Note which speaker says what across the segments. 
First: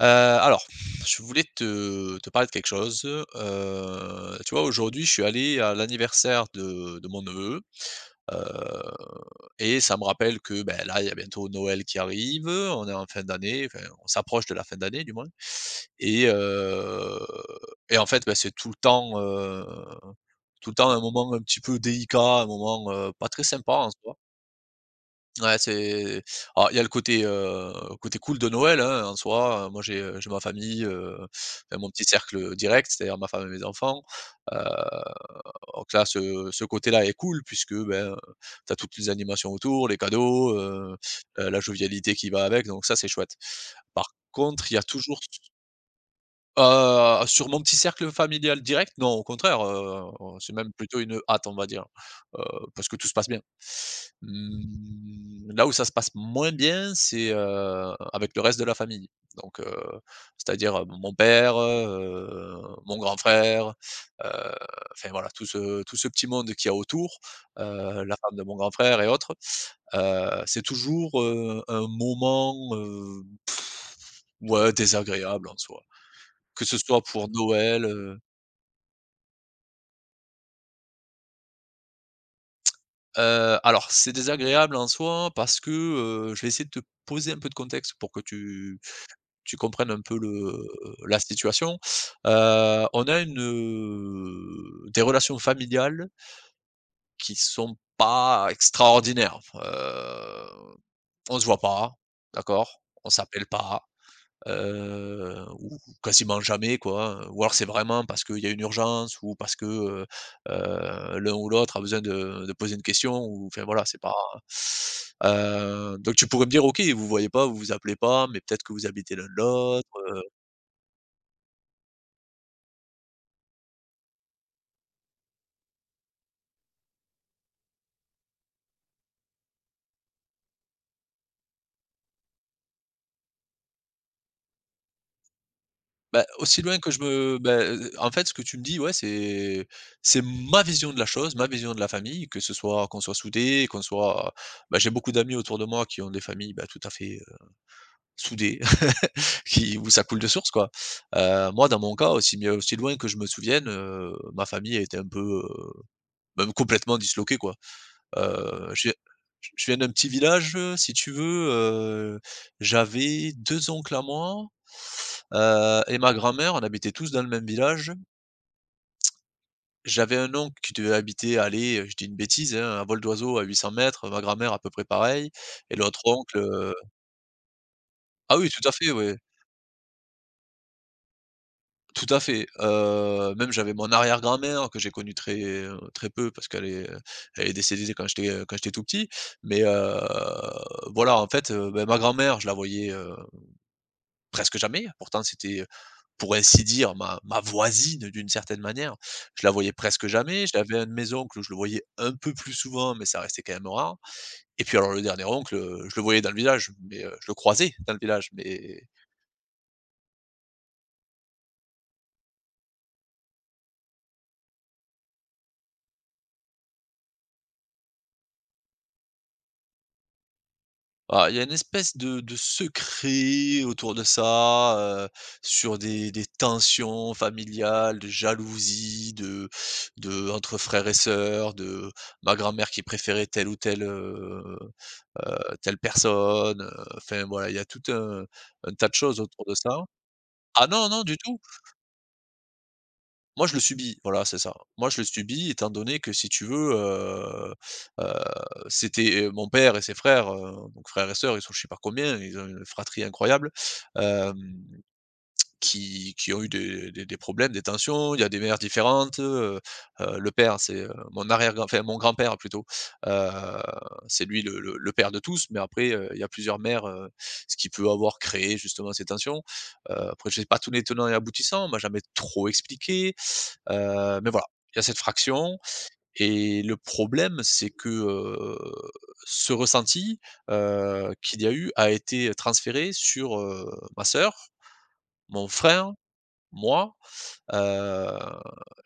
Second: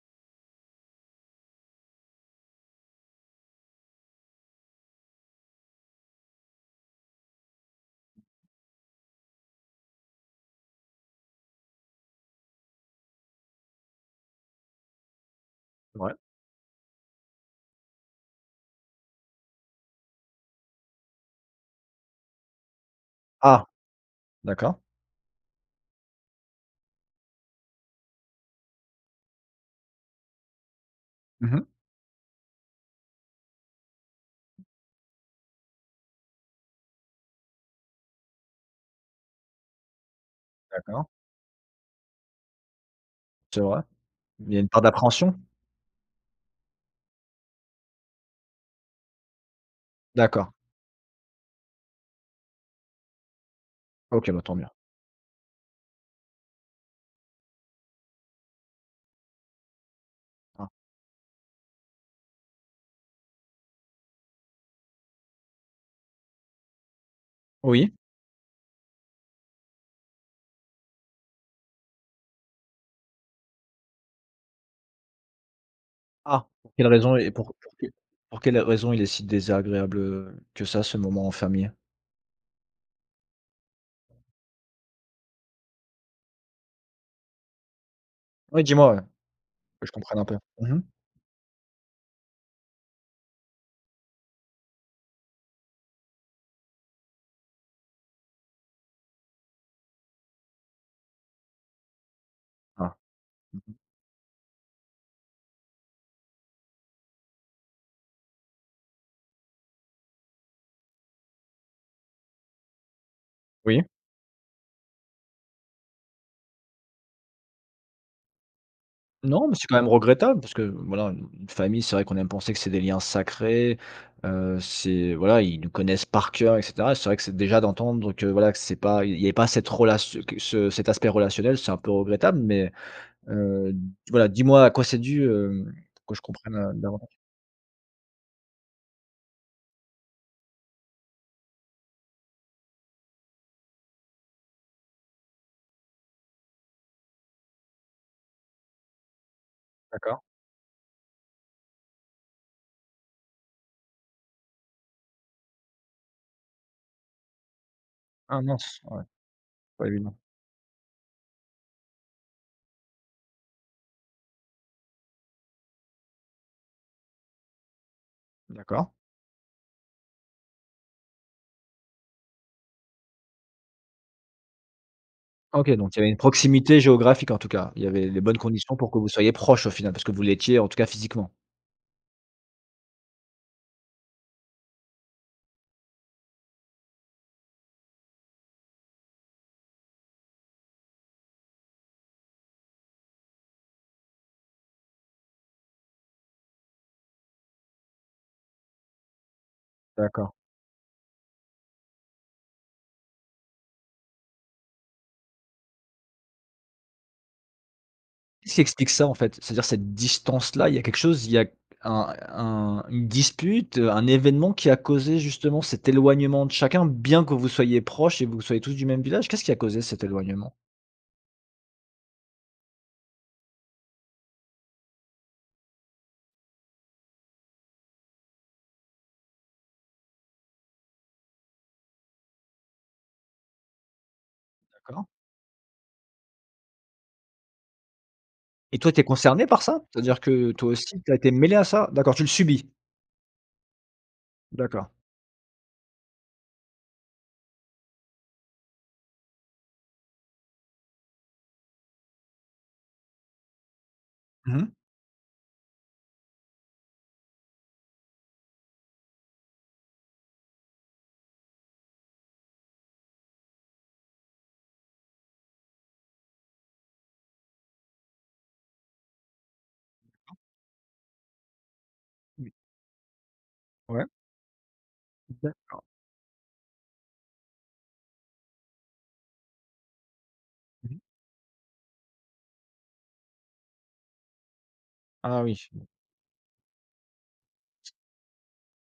Speaker 1: Heu, alors, je voulais te parler de quelque chose, tu vois, aujourd'hui, je suis allé à l'anniversaire de mon neveu, heu et ça me rappelle que, beh, là, il y a bientôt Noël qui arrive, on est en fin d'année, enfin, on s'approche de la fin d'année du moins
Speaker 2: C'est vrai.
Speaker 1: et heu et en fait, bah, c'est tout le temps un moment un petit peu délicat, un moment, pas très
Speaker 2: Ah!
Speaker 1: sympa en soi.
Speaker 2: D'accord.
Speaker 1: Ouais, c'est alors il y a le côté, côté cool de Noël, hein, en soi, moi j'ai ma famille,
Speaker 2: Mmh.
Speaker 1: enfin mon petit cercle direct, c'est-à-dire ma femme et mes enfants, heu, donc là ce côté-là est cool puisque, ben, tu as toutes les animations autour, les cadeaux,
Speaker 2: D'accord.
Speaker 1: la jovialité qui va avec, donc ça c'est chouette.
Speaker 2: C'est vrai.
Speaker 1: Par
Speaker 2: Il y a une
Speaker 1: contre, il y
Speaker 2: part
Speaker 1: a toujours.
Speaker 2: d'appréhension?
Speaker 1: Sur mon petit cercle familial direct, non, au contraire,
Speaker 2: D'accord.
Speaker 1: c'est même plutôt une hâte, on va dire, heu, parce que tout se passe bien.
Speaker 2: OK, bah, tant mieux.
Speaker 1: Mmh, là où ça se passe moins bien, c'est, avec le reste de la famille. Donc,
Speaker 2: Ah.
Speaker 1: c'est-à-dire, mon père, mon grand frère, heu, enfin voilà, tout ce petit monde qu'il y a autour,
Speaker 2: Oui?
Speaker 1: la femme de mon grand frère et autres. C'est toujours, un moment, ouais, désagréable en soi.
Speaker 2: Ah!
Speaker 1: Que
Speaker 2: Pour
Speaker 1: ce
Speaker 2: quelle
Speaker 1: soit
Speaker 2: raison
Speaker 1: pour
Speaker 2: et pour
Speaker 1: Noël,
Speaker 2: que pour quelle raison il est si désagréable, que ça, ce moment en famille?
Speaker 1: alors c'est désagréable en soi parce que, je vais essayer de te poser un peu de contexte pour que
Speaker 2: Oui,
Speaker 1: tu
Speaker 2: dis-moi, ouais,
Speaker 1: tu
Speaker 2: que je
Speaker 1: comprennes un
Speaker 2: comprenne
Speaker 1: peu
Speaker 2: un peu.
Speaker 1: le
Speaker 2: Mmh.
Speaker 1: la situation. On a des relations familiales qui sont pas extraordinaires. On se voit pas, d'accord?
Speaker 2: Ah.
Speaker 1: On s'appelle pas. Ou quasiment jamais quoi, ou alors c'est vraiment parce qu'il y a une urgence ou parce que, l'un ou l'autre a besoin de poser une question ou enfin
Speaker 2: Oui?
Speaker 1: voilà, c'est pas. Donc tu pourrais me dire: «OK, vous voyez pas, vous vous appelez pas, mais peut-être que vous habitez l'un
Speaker 2: Non, mais c'est quand même
Speaker 1: l'autre»,
Speaker 2: regrettable parce que, voilà, une famille, c'est vrai qu'on aime penser que c'est des liens sacrés, c'est voilà, ils nous connaissent par cœur et cetera. C'est vrai que c'est déjà d'entendre que, voilà, que c'est pas il y avait pas cette relation que ce cet aspect relationnel, c'est un peu regrettable, mais Heu, voilà, dis-moi à quoi c'est dû, hem, pour que je
Speaker 1: bah,
Speaker 2: comprenne,
Speaker 1: aussi loin que je
Speaker 2: davantage.
Speaker 1: me bah, en fait ce que tu me dis, ouais, c'est ma vision de la chose, ma vision de la famille, que ce soit qu'on soit soudés, qu'on soit. Bah, j'ai beaucoup d'amis autour de moi qui ont des familles, bah, tout à fait, soudées. Qui où ça
Speaker 2: D'accord.
Speaker 1: coule de source, quoi. Moi, dans mon cas, aussi loin que je me souvienne, ma famille était un peu, heu, même complètement disloquée, quoi.
Speaker 2: Ah
Speaker 1: Heu,
Speaker 2: mince,
Speaker 1: je viens
Speaker 2: ouais,
Speaker 1: je viens
Speaker 2: pas
Speaker 1: d'un petit
Speaker 2: évident.
Speaker 1: village, si tu veux, j'avais 2 oncles à moi, et ma grand-mère, on habitait tous dans le même village.
Speaker 2: D'accord.
Speaker 1: J'avais un oncle qui devait habiter, allez, je dis une bêtise, hein, à vol d'oiseau à 800 mètres, ma grand-mère à peu près pareil
Speaker 2: OK,
Speaker 1: et
Speaker 2: donc il
Speaker 1: l'autre
Speaker 2: y avait une
Speaker 1: oncle,
Speaker 2: proximité géographique en tout cas. Il y avait les
Speaker 1: ah
Speaker 2: bonnes
Speaker 1: oui, tout à
Speaker 2: conditions pour
Speaker 1: fait,
Speaker 2: que vous
Speaker 1: oui.
Speaker 2: soyez proches au final, parce que vous l'étiez en tout cas physiquement.
Speaker 1: Tout à fait, même j'avais mon arrière-grand-mère que j'ai connue très, très peu parce qu'elle est, elle est décédée quand j'étais tout petit, mais voilà, en fait, bah, ma grand-mère, je la voyais, presque jamais. Pourtant, c'était, pour ainsi dire, ma voisine d'une certaine manière. Je la voyais presque
Speaker 2: D'accord.
Speaker 1: jamais. J'avais un de mes oncles où je le voyais un peu plus souvent, mais ça restait quand même rare et puis alors le dernier oncle, je le voyais dans le village, mais je le croisais dans le village,
Speaker 2: Qu'est-ce qui
Speaker 1: mais.
Speaker 2: explique ça en fait? C'est-à-dire cette distance-là, il y a quelque chose, il y a un une dispute, un événement qui a causé justement cet éloignement de chacun, bien que vous soyez proches et vous soyez tous du même village? Qu'est-ce qui a causé cet éloignement?
Speaker 1: Ah, il y a une espèce de secret autour de ça, heu, sur des tensions familiales, de jalousie, de entre frères et sœurs, de ma grand-mère qui préférait telle ou telle,
Speaker 2: D'accord.
Speaker 1: telle personne, enfin voilà, il y a tout un
Speaker 2: Et
Speaker 1: tas
Speaker 2: toi,
Speaker 1: de
Speaker 2: tu es
Speaker 1: choses autour
Speaker 2: concerné
Speaker 1: de
Speaker 2: par
Speaker 1: ça.
Speaker 2: ça? C'est-à-dire que
Speaker 1: Ah
Speaker 2: toi
Speaker 1: non,
Speaker 2: aussi,
Speaker 1: non,
Speaker 2: tu as
Speaker 1: du
Speaker 2: été
Speaker 1: tout!
Speaker 2: mêlé à ça? D'accord, tu le subis?
Speaker 1: Moi, je le subis, voilà, c'est ça.
Speaker 2: D'accord.
Speaker 1: Moi, je le subis étant donné que si tu veux, heu, c'était, mon père et ses frères, donc frères et sœurs, ils sont je sais pas combien, ils ont une fratrie incroyable, hem,
Speaker 2: Mmh mh.
Speaker 1: qui ont eu des problèmes, des tensions. Il y a des mères différentes, le père, c'est, mon arrière-grand enfin, mon grand-père plutôt, heu, c'est lui le père de tous, mais après, il y a plusieurs mères, ce qui peut avoir créé justement ces tensions. Après, je sais pas tous les tenants et aboutissants, on m'a jamais trop
Speaker 2: Oui.
Speaker 1: expliqué.
Speaker 2: Ouais,
Speaker 1: Mais voilà, il y a cette fraction
Speaker 2: d'accord.
Speaker 1: et le problème, c'est que, ce ressenti,
Speaker 2: Mmh mh.
Speaker 1: qu'il y a eu a été transféré sur, ma sœur,
Speaker 2: Ah
Speaker 1: mon
Speaker 2: oui,
Speaker 1: frère, moi, heu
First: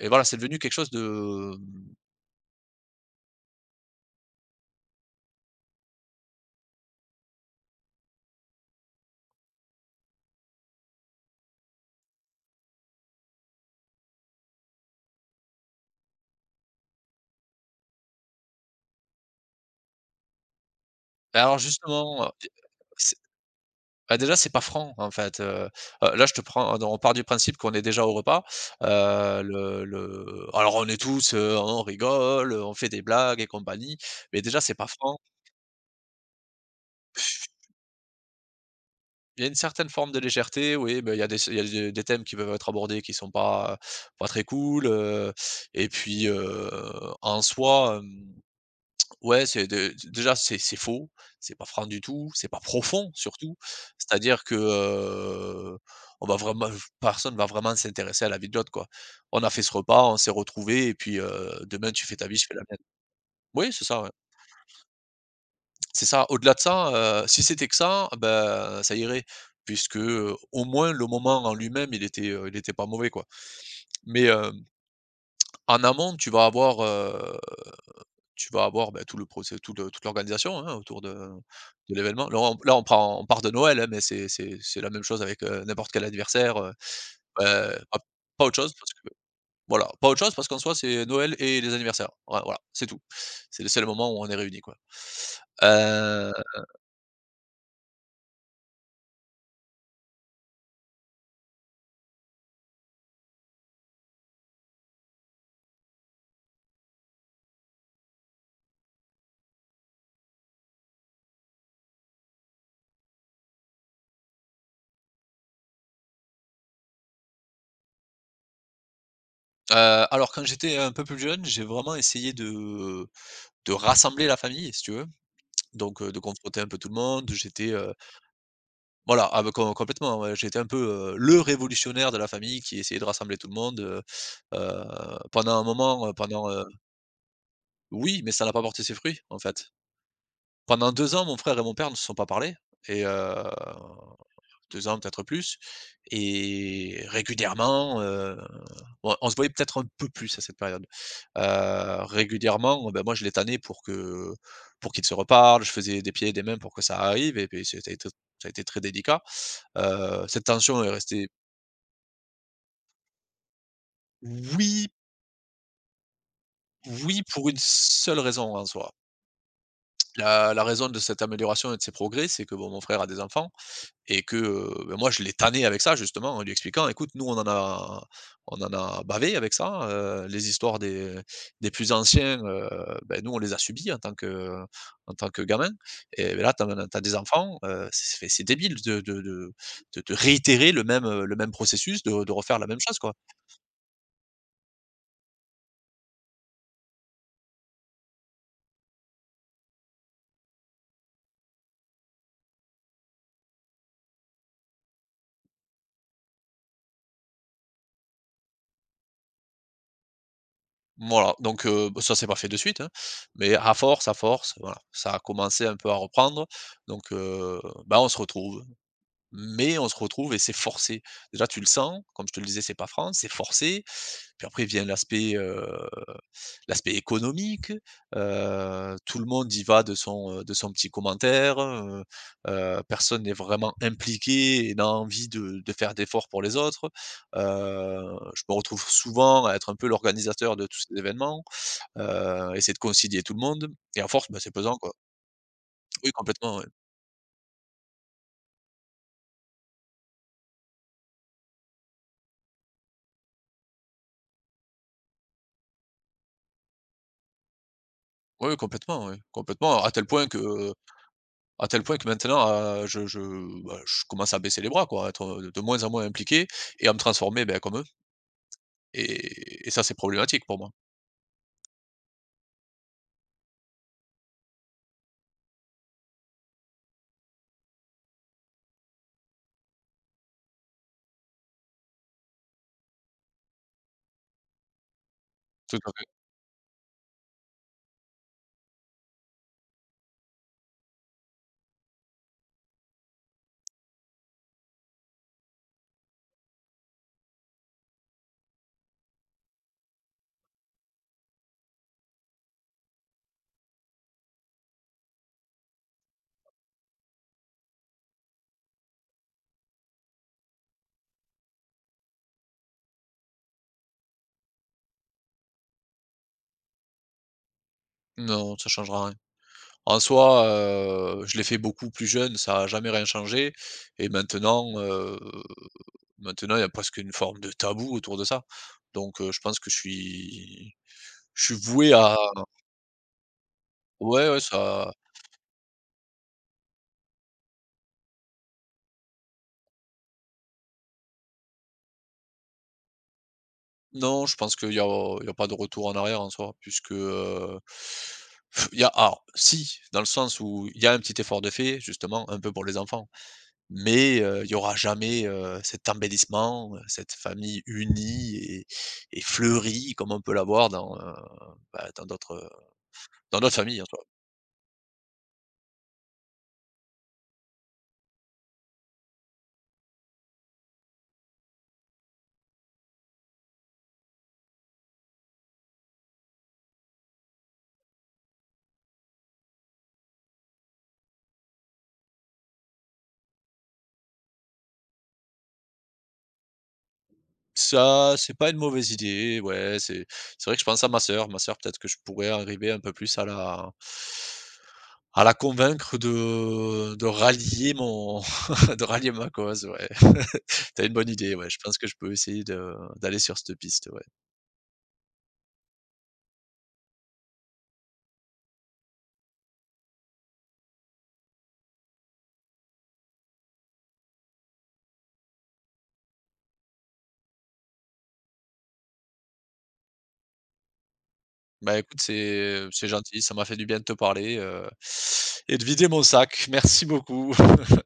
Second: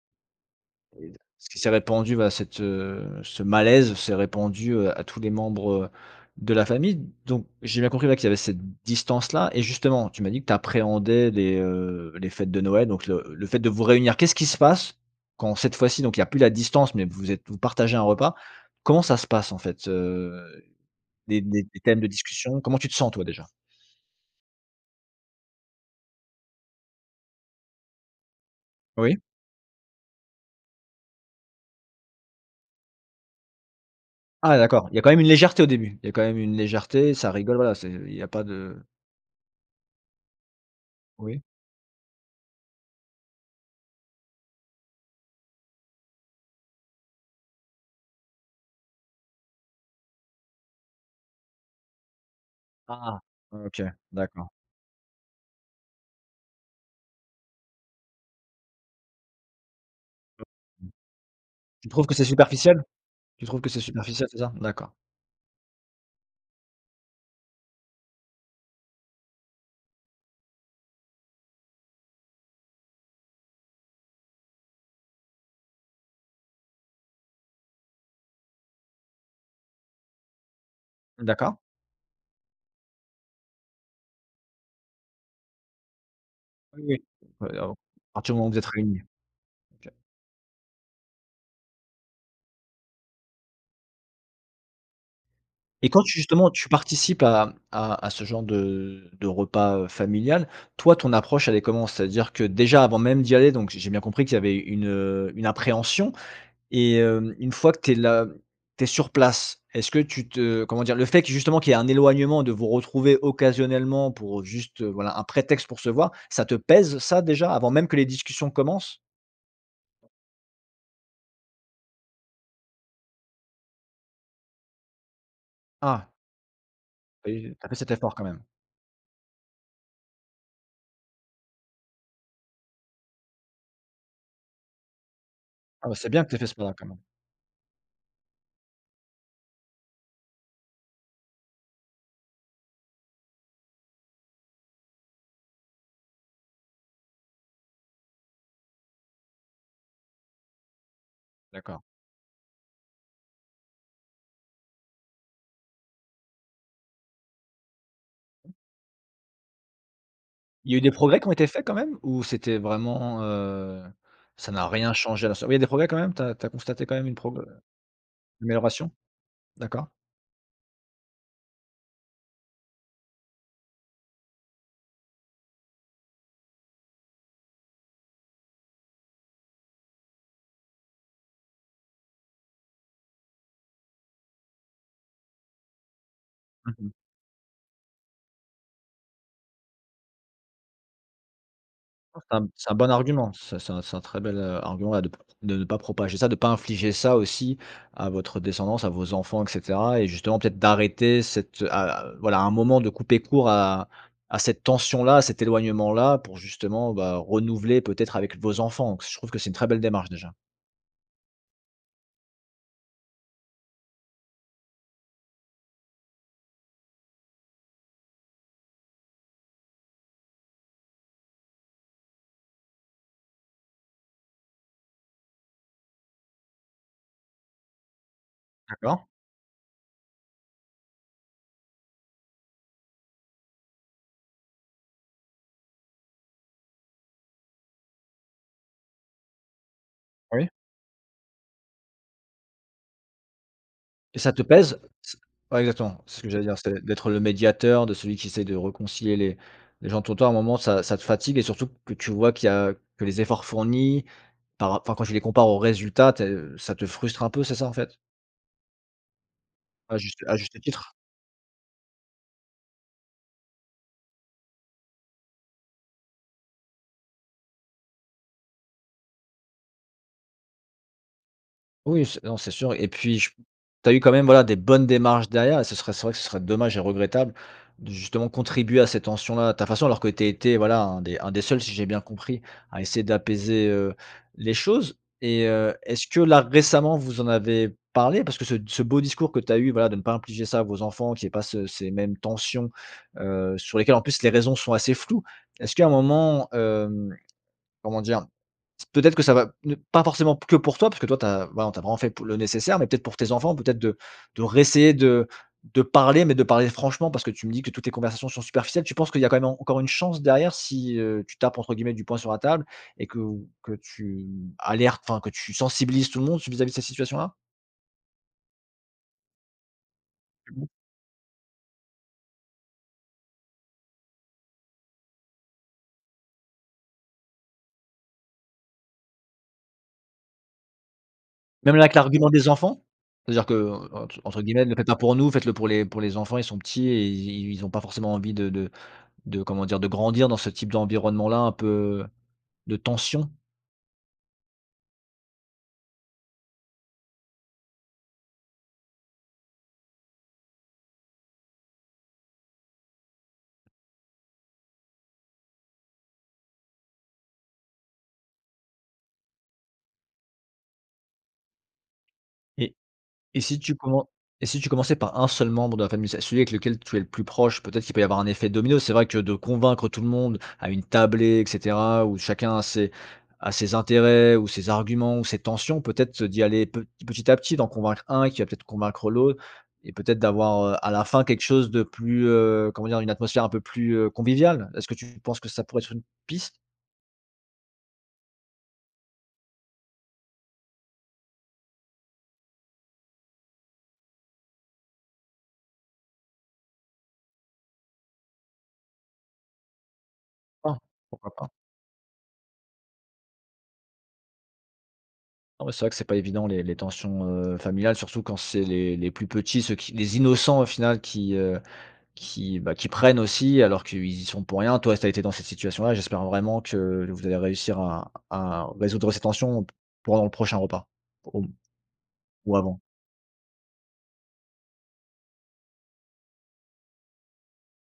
Speaker 1: et voilà, c'est devenu quelque chose
Speaker 2: et ce
Speaker 1: de.
Speaker 2: qui s'est répandu, voilà, cette, ce malaise s'est répandu, à tous les membres, de la famille. Donc j'ai bien compris, ouais, qu'il y avait cette distance-là et justement, tu m'as dit que tu appréhendais les fêtes de Noël, donc le fait de vous réunir. Qu'est-ce qui se passe quand cette fois-ci, donc il y a plus la distance, mais vous êtes vous partagez un repas? Comment ça se passe en fait, heu? Des
Speaker 1: Bah, alors
Speaker 2: des des thèmes de
Speaker 1: justement,
Speaker 2: discussion, comment tu te sens
Speaker 1: c'est
Speaker 2: toi déjà?
Speaker 1: bah, déjà, c'est pas franc, en fait, là, je te prends on part du principe qu'on est déjà au repas,
Speaker 2: Oui.
Speaker 1: le alors on est tous, on rigole, on fait des blagues et compagnie, mais
Speaker 2: Ah
Speaker 1: déjà, c'est pas
Speaker 2: d'accord, il y a quand
Speaker 1: franc.
Speaker 2: même une légèreté au début. Il y a quand même une légèreté, ça rigole, voilà, c'est il y a pas de
Speaker 1: Il y a une certaine forme de légèreté, oui, bah, il y a
Speaker 2: Oui.
Speaker 1: des il y a des thèmes qui peuvent être abordés qui sont pas très cool, et puis, en soi, hem, ouais, c'est faux, c'est pas franc du tout, c'est pas profond
Speaker 2: Ah!
Speaker 1: surtout.
Speaker 2: OK,
Speaker 1: C'est-à-dire
Speaker 2: d'accord.
Speaker 1: que, on va vraiment personne va vraiment s'intéresser à la vie de l'autre, quoi. On a fait ce repas, on s'est
Speaker 2: Mmh.
Speaker 1: retrouvés et puis,
Speaker 2: Tu
Speaker 1: demain
Speaker 2: trouves
Speaker 1: tu
Speaker 2: que
Speaker 1: fais
Speaker 2: c'est
Speaker 1: ta vie, je fais la mienne.
Speaker 2: superficiel? Tu trouves que
Speaker 1: Oui,
Speaker 2: c'est
Speaker 1: c'est ça, ouais.
Speaker 2: superficiel, c'est ça? D'accord.
Speaker 1: C'est ça, au-delà de ça, si c'était que ça, ben ça irait puisque, au moins le moment en lui-même, il était pas mauvais, quoi. Mais, hem, en amont, tu vas avoir, bah, tout le toute l'organisation, hein, autour
Speaker 2: D'accord.
Speaker 1: de l'événement. Là, on prend on part de Noël, hein, mais c'est la même chose avec, n'importe quel anniversaire,
Speaker 2: Oui, oui. Ouais, à
Speaker 1: heu, pas
Speaker 2: partir du
Speaker 1: pas
Speaker 2: moment où
Speaker 1: autre
Speaker 2: vous êtes
Speaker 1: chose parce que
Speaker 2: réunis.
Speaker 1: voilà,
Speaker 2: OK.
Speaker 1: pas autre chose parce qu'en soi, c'est Noël et les anniversaires. Ouais, voilà, c'est tout. C'est le seul moment où on est réunis, quoi.
Speaker 2: Et quand tu
Speaker 1: Heu
Speaker 2: justement tu participes à ce genre de repas, familial, toi ton approche elle est comment? C'est-à-dire que déjà avant même d'y aller, donc j'ai bien compris qu'il y avait une appréhension. Et hem, une fois que tu es là tu es sur place, est-ce que tu te comment dire? Le fait que justement qu'il y ait un éloignement, de vous retrouver occasionnellement pour juste, voilà, un prétexte pour se voir, ça te pèse ça déjà, avant même que les discussions commencent?
Speaker 1: Alors quand j'étais un peu plus jeune, j'ai vraiment essayé de rassembler la famille, si tu veux, donc
Speaker 2: Ah,
Speaker 1: de confronter un peu tout le monde.
Speaker 2: tu
Speaker 1: J'étais,
Speaker 2: as fait cet effort quand même.
Speaker 1: voilà, ah bah, complètement, ouais, j'étais un peu, le révolutionnaire de la famille qui essayait de rassembler tout le monde, heu, pendant un
Speaker 2: Ah bah,
Speaker 1: moment,
Speaker 2: c'est bien que tu fait ce pas là quand même.
Speaker 1: oui, mais ça n'a pas porté ses fruits, en fait. Pendant 2 ans, mon frère et mon père ne se sont pas parlé et heu 2 ans, peut-être plus et régulièrement, on se voyait peut-être un peu plus à cette période.
Speaker 2: D'accord.
Speaker 1: Régulièrement, ben moi, je les tannais pour qu'ils se reparlent, je faisais des pieds et des mains pour que ça arrive et puis c'était t ça a été très délicat. Cette
Speaker 2: Il y a eu
Speaker 1: tension est
Speaker 2: des progrès qui
Speaker 1: restée.
Speaker 2: ont été faits quand même? Ou c'était vraiment, ça n'a
Speaker 1: Oui,
Speaker 2: rien changé à la so oui, il y a des progrès quand même? Tu as constaté quand même une
Speaker 1: oui,
Speaker 2: prog
Speaker 1: pour une seule
Speaker 2: une
Speaker 1: raison en
Speaker 2: amélioration?
Speaker 1: soi.
Speaker 2: D'accord.
Speaker 1: La raison de cette amélioration et de ces progrès, c'est que, bon, mon frère a des enfants. Et que, bah, moi je l'ai tanné avec ça justement, en lui expliquant: «Écoute, nous on en a bavé avec ça, les histoires des plus anciens, bah, nous on les a subies en tant que gamins et ben là tu
Speaker 2: Mmh.
Speaker 1: as des enfants, c'est débile de réitérer le même processus, de refaire la
Speaker 2: C'est un
Speaker 1: même
Speaker 2: bon
Speaker 1: chose, quoi».
Speaker 2: argument, c'est un très bel, argument, ouais, de ne pas propager ça, de ne pas infliger ça aussi à votre descendance, à vos enfants et cetera et justement peut-être d'arrêter cette, à voilà, un moment de couper court à cette tension-là, à cet éloignement-là pour justement, bah, renouveler peut-être avec vos enfants. Je trouve que c'est une très belle démarche déjà.
Speaker 1: Voilà, donc bah, ça c'est pas fait de suite, hein, mais à force, voilà, ça a commencé un peu à reprendre donc bah, on se retrouve. Mais on se retrouve et c'est forcé. Déjà, tu le sens, comme je te le disais, c'est pas France, c'est forcé. Puis après vient l'aspect, l'aspect économique,
Speaker 2: D'accord,
Speaker 1: tout le monde y va de son petit commentaire, personne n'est vraiment impliqué et n'a envie de faire d'efforts pour les autres. Heu, je me retrouve souvent à être un peu
Speaker 2: oui.
Speaker 1: l'organisateur de tous ces événements, essayer de concilier tout le monde et à
Speaker 2: Et
Speaker 1: force,
Speaker 2: ça
Speaker 1: bah,
Speaker 2: te
Speaker 1: c'est pesant,
Speaker 2: pèse?
Speaker 1: quoi.
Speaker 2: C ouais, exactement,
Speaker 1: Oui,
Speaker 2: c'est ce que j'allais dire,
Speaker 1: complètement, ouais.
Speaker 2: c'est d'être le médiateur, de celui qui essaie de réconcilier les gens autour de toi. À un moment, ça te fatigue et surtout que tu vois qu'il y a que les efforts fournis. Par rap enfin, quand tu les compares aux résultats, tu es ça te frustre un peu, c'est ça, en fait?
Speaker 1: Oui, oui, complètement, ouais, complètement, à tel point
Speaker 2: À juste
Speaker 1: que.
Speaker 2: titre?
Speaker 1: À tel point que maintenant, heu, je je, bah, je commence à baisser les bras quoi, à être, de moins en moins impliqué et à me transformer, ben, comme eux et ça, c'est problématique pour moi.
Speaker 2: Oui, c'est non, c'est sûr et puis tu as eu quand même, voilà, des bonnes démarches derrière et ce serait c'est vrai que ce serait dommage et regrettable de justement contribuer à ces tensions-là à ta façon, alors que tu étais, voilà, un des seuls, si j'ai bien compris, à essayer d'apaiser, les choses et
Speaker 1: Tout à fait.
Speaker 2: est-ce que là, récemment, vous en avez parlé? Parce que ce beau discours que tu as eu, voilà, de ne pas infliger ça à vos enfants, qu'il y ait pas ce ces mêmes tensions, sur lesquelles en plus les raisons sont assez floues. Est-ce qu'à un moment, hem, comment dire? Peut-être que ça va ne pas forcément que pour toi, parce que toi t'as voilà, t'as vraiment fait p le nécessaire, mais peut-être pour tes enfants, peut-être de réessayer de parler, mais de parler franchement, parce que tu me dis que toutes tes conversations sont superficielles. Tu penses qu'il y a quand même en- encore une chance derrière si, tu tapes entre guillemets «du poing sur la table» et que tu alertes, enfin que tu sensibilises tout le monde vis-à-vis de cette situation-là?
Speaker 1: Non, ça changera rien. En soi, je l'ai fait beaucoup plus jeune, ça n'a jamais rien changé et maintenant, maintenant, il y a presque une forme de tabou autour de ça. Donc, je pense que je suis
Speaker 2: Même là
Speaker 1: voué
Speaker 2: avec
Speaker 1: à.
Speaker 2: l'argument des enfants? C'est-à-dire que, entre
Speaker 1: Ouais, ouais,
Speaker 2: entre guillemets: «Ne le faites
Speaker 1: ça.
Speaker 2: pas pour nous, faites-le pour les enfants, ils sont petits et ils ils ont pas forcément envie de comment dire? De grandir dans ce type d'environnement-là un peu» de tension.
Speaker 1: Non, je pense qu'il y a il y a pas de retour en arrière en soi puisque, il y a alors si, dans le sens où il y a un petit effort de fait, justement, un peu pour les enfants, mais, il y aura jamais, cet embellissement, cette famille unie et fleurie comme on peut l'avoir dans, bah,
Speaker 2: Et Et
Speaker 1: dans d'autres
Speaker 2: si tu
Speaker 1: familles en
Speaker 2: commen
Speaker 1: soi.
Speaker 2: et si tu commençais par un seul membre de la famille, c'est celui avec lequel tu es le plus proche, peut-être qu'il peut y avoir un effet domino. C'est vrai que de convaincre tout le monde à une tablée et cetera, où chacun a ses intérêts ou ses arguments ou ses tensions, peut-être d'y aller pe petit à petit, d'en convaincre un qui va peut-être convaincre l'autre et peut-être d'avoir, à la fin quelque chose de plus, comment dire? Une atmosphère un peu plus, conviviale. Est-ce que tu penses que ça pourrait être une piste?
Speaker 1: Ça, c'est pas une mauvaise idée, ouais, c'est vrai que je pense à ma sœur. Ma sœur, peut-être que je pourrais arriver un peu plus à la convaincre de rallier mon de rallier ma cause, ouais.
Speaker 2: Ah,
Speaker 1: T'as une bonne
Speaker 2: pourquoi
Speaker 1: idée,
Speaker 2: pas.
Speaker 1: ouais, je pense que je peux essayer de d'aller sur cette piste, ouais.
Speaker 2: Non, mais c'est vrai que c'est pas évident les tensions, familiales, surtout quand c'est les plus petits, ceux qui les innocents au final qui, bah, qui prennent aussi alors qu'ils y sont pour rien. Toi, tu as été dans cette situation-là, j'espère vraiment que vous allez réussir à résoudre ces tensions pour dans le prochain repas, au
Speaker 1: Bah, écoute,
Speaker 2: ou avant.
Speaker 1: c'est gentil, ça m'a fait du bien de te parler, et de vider mon sac. Merci beaucoup.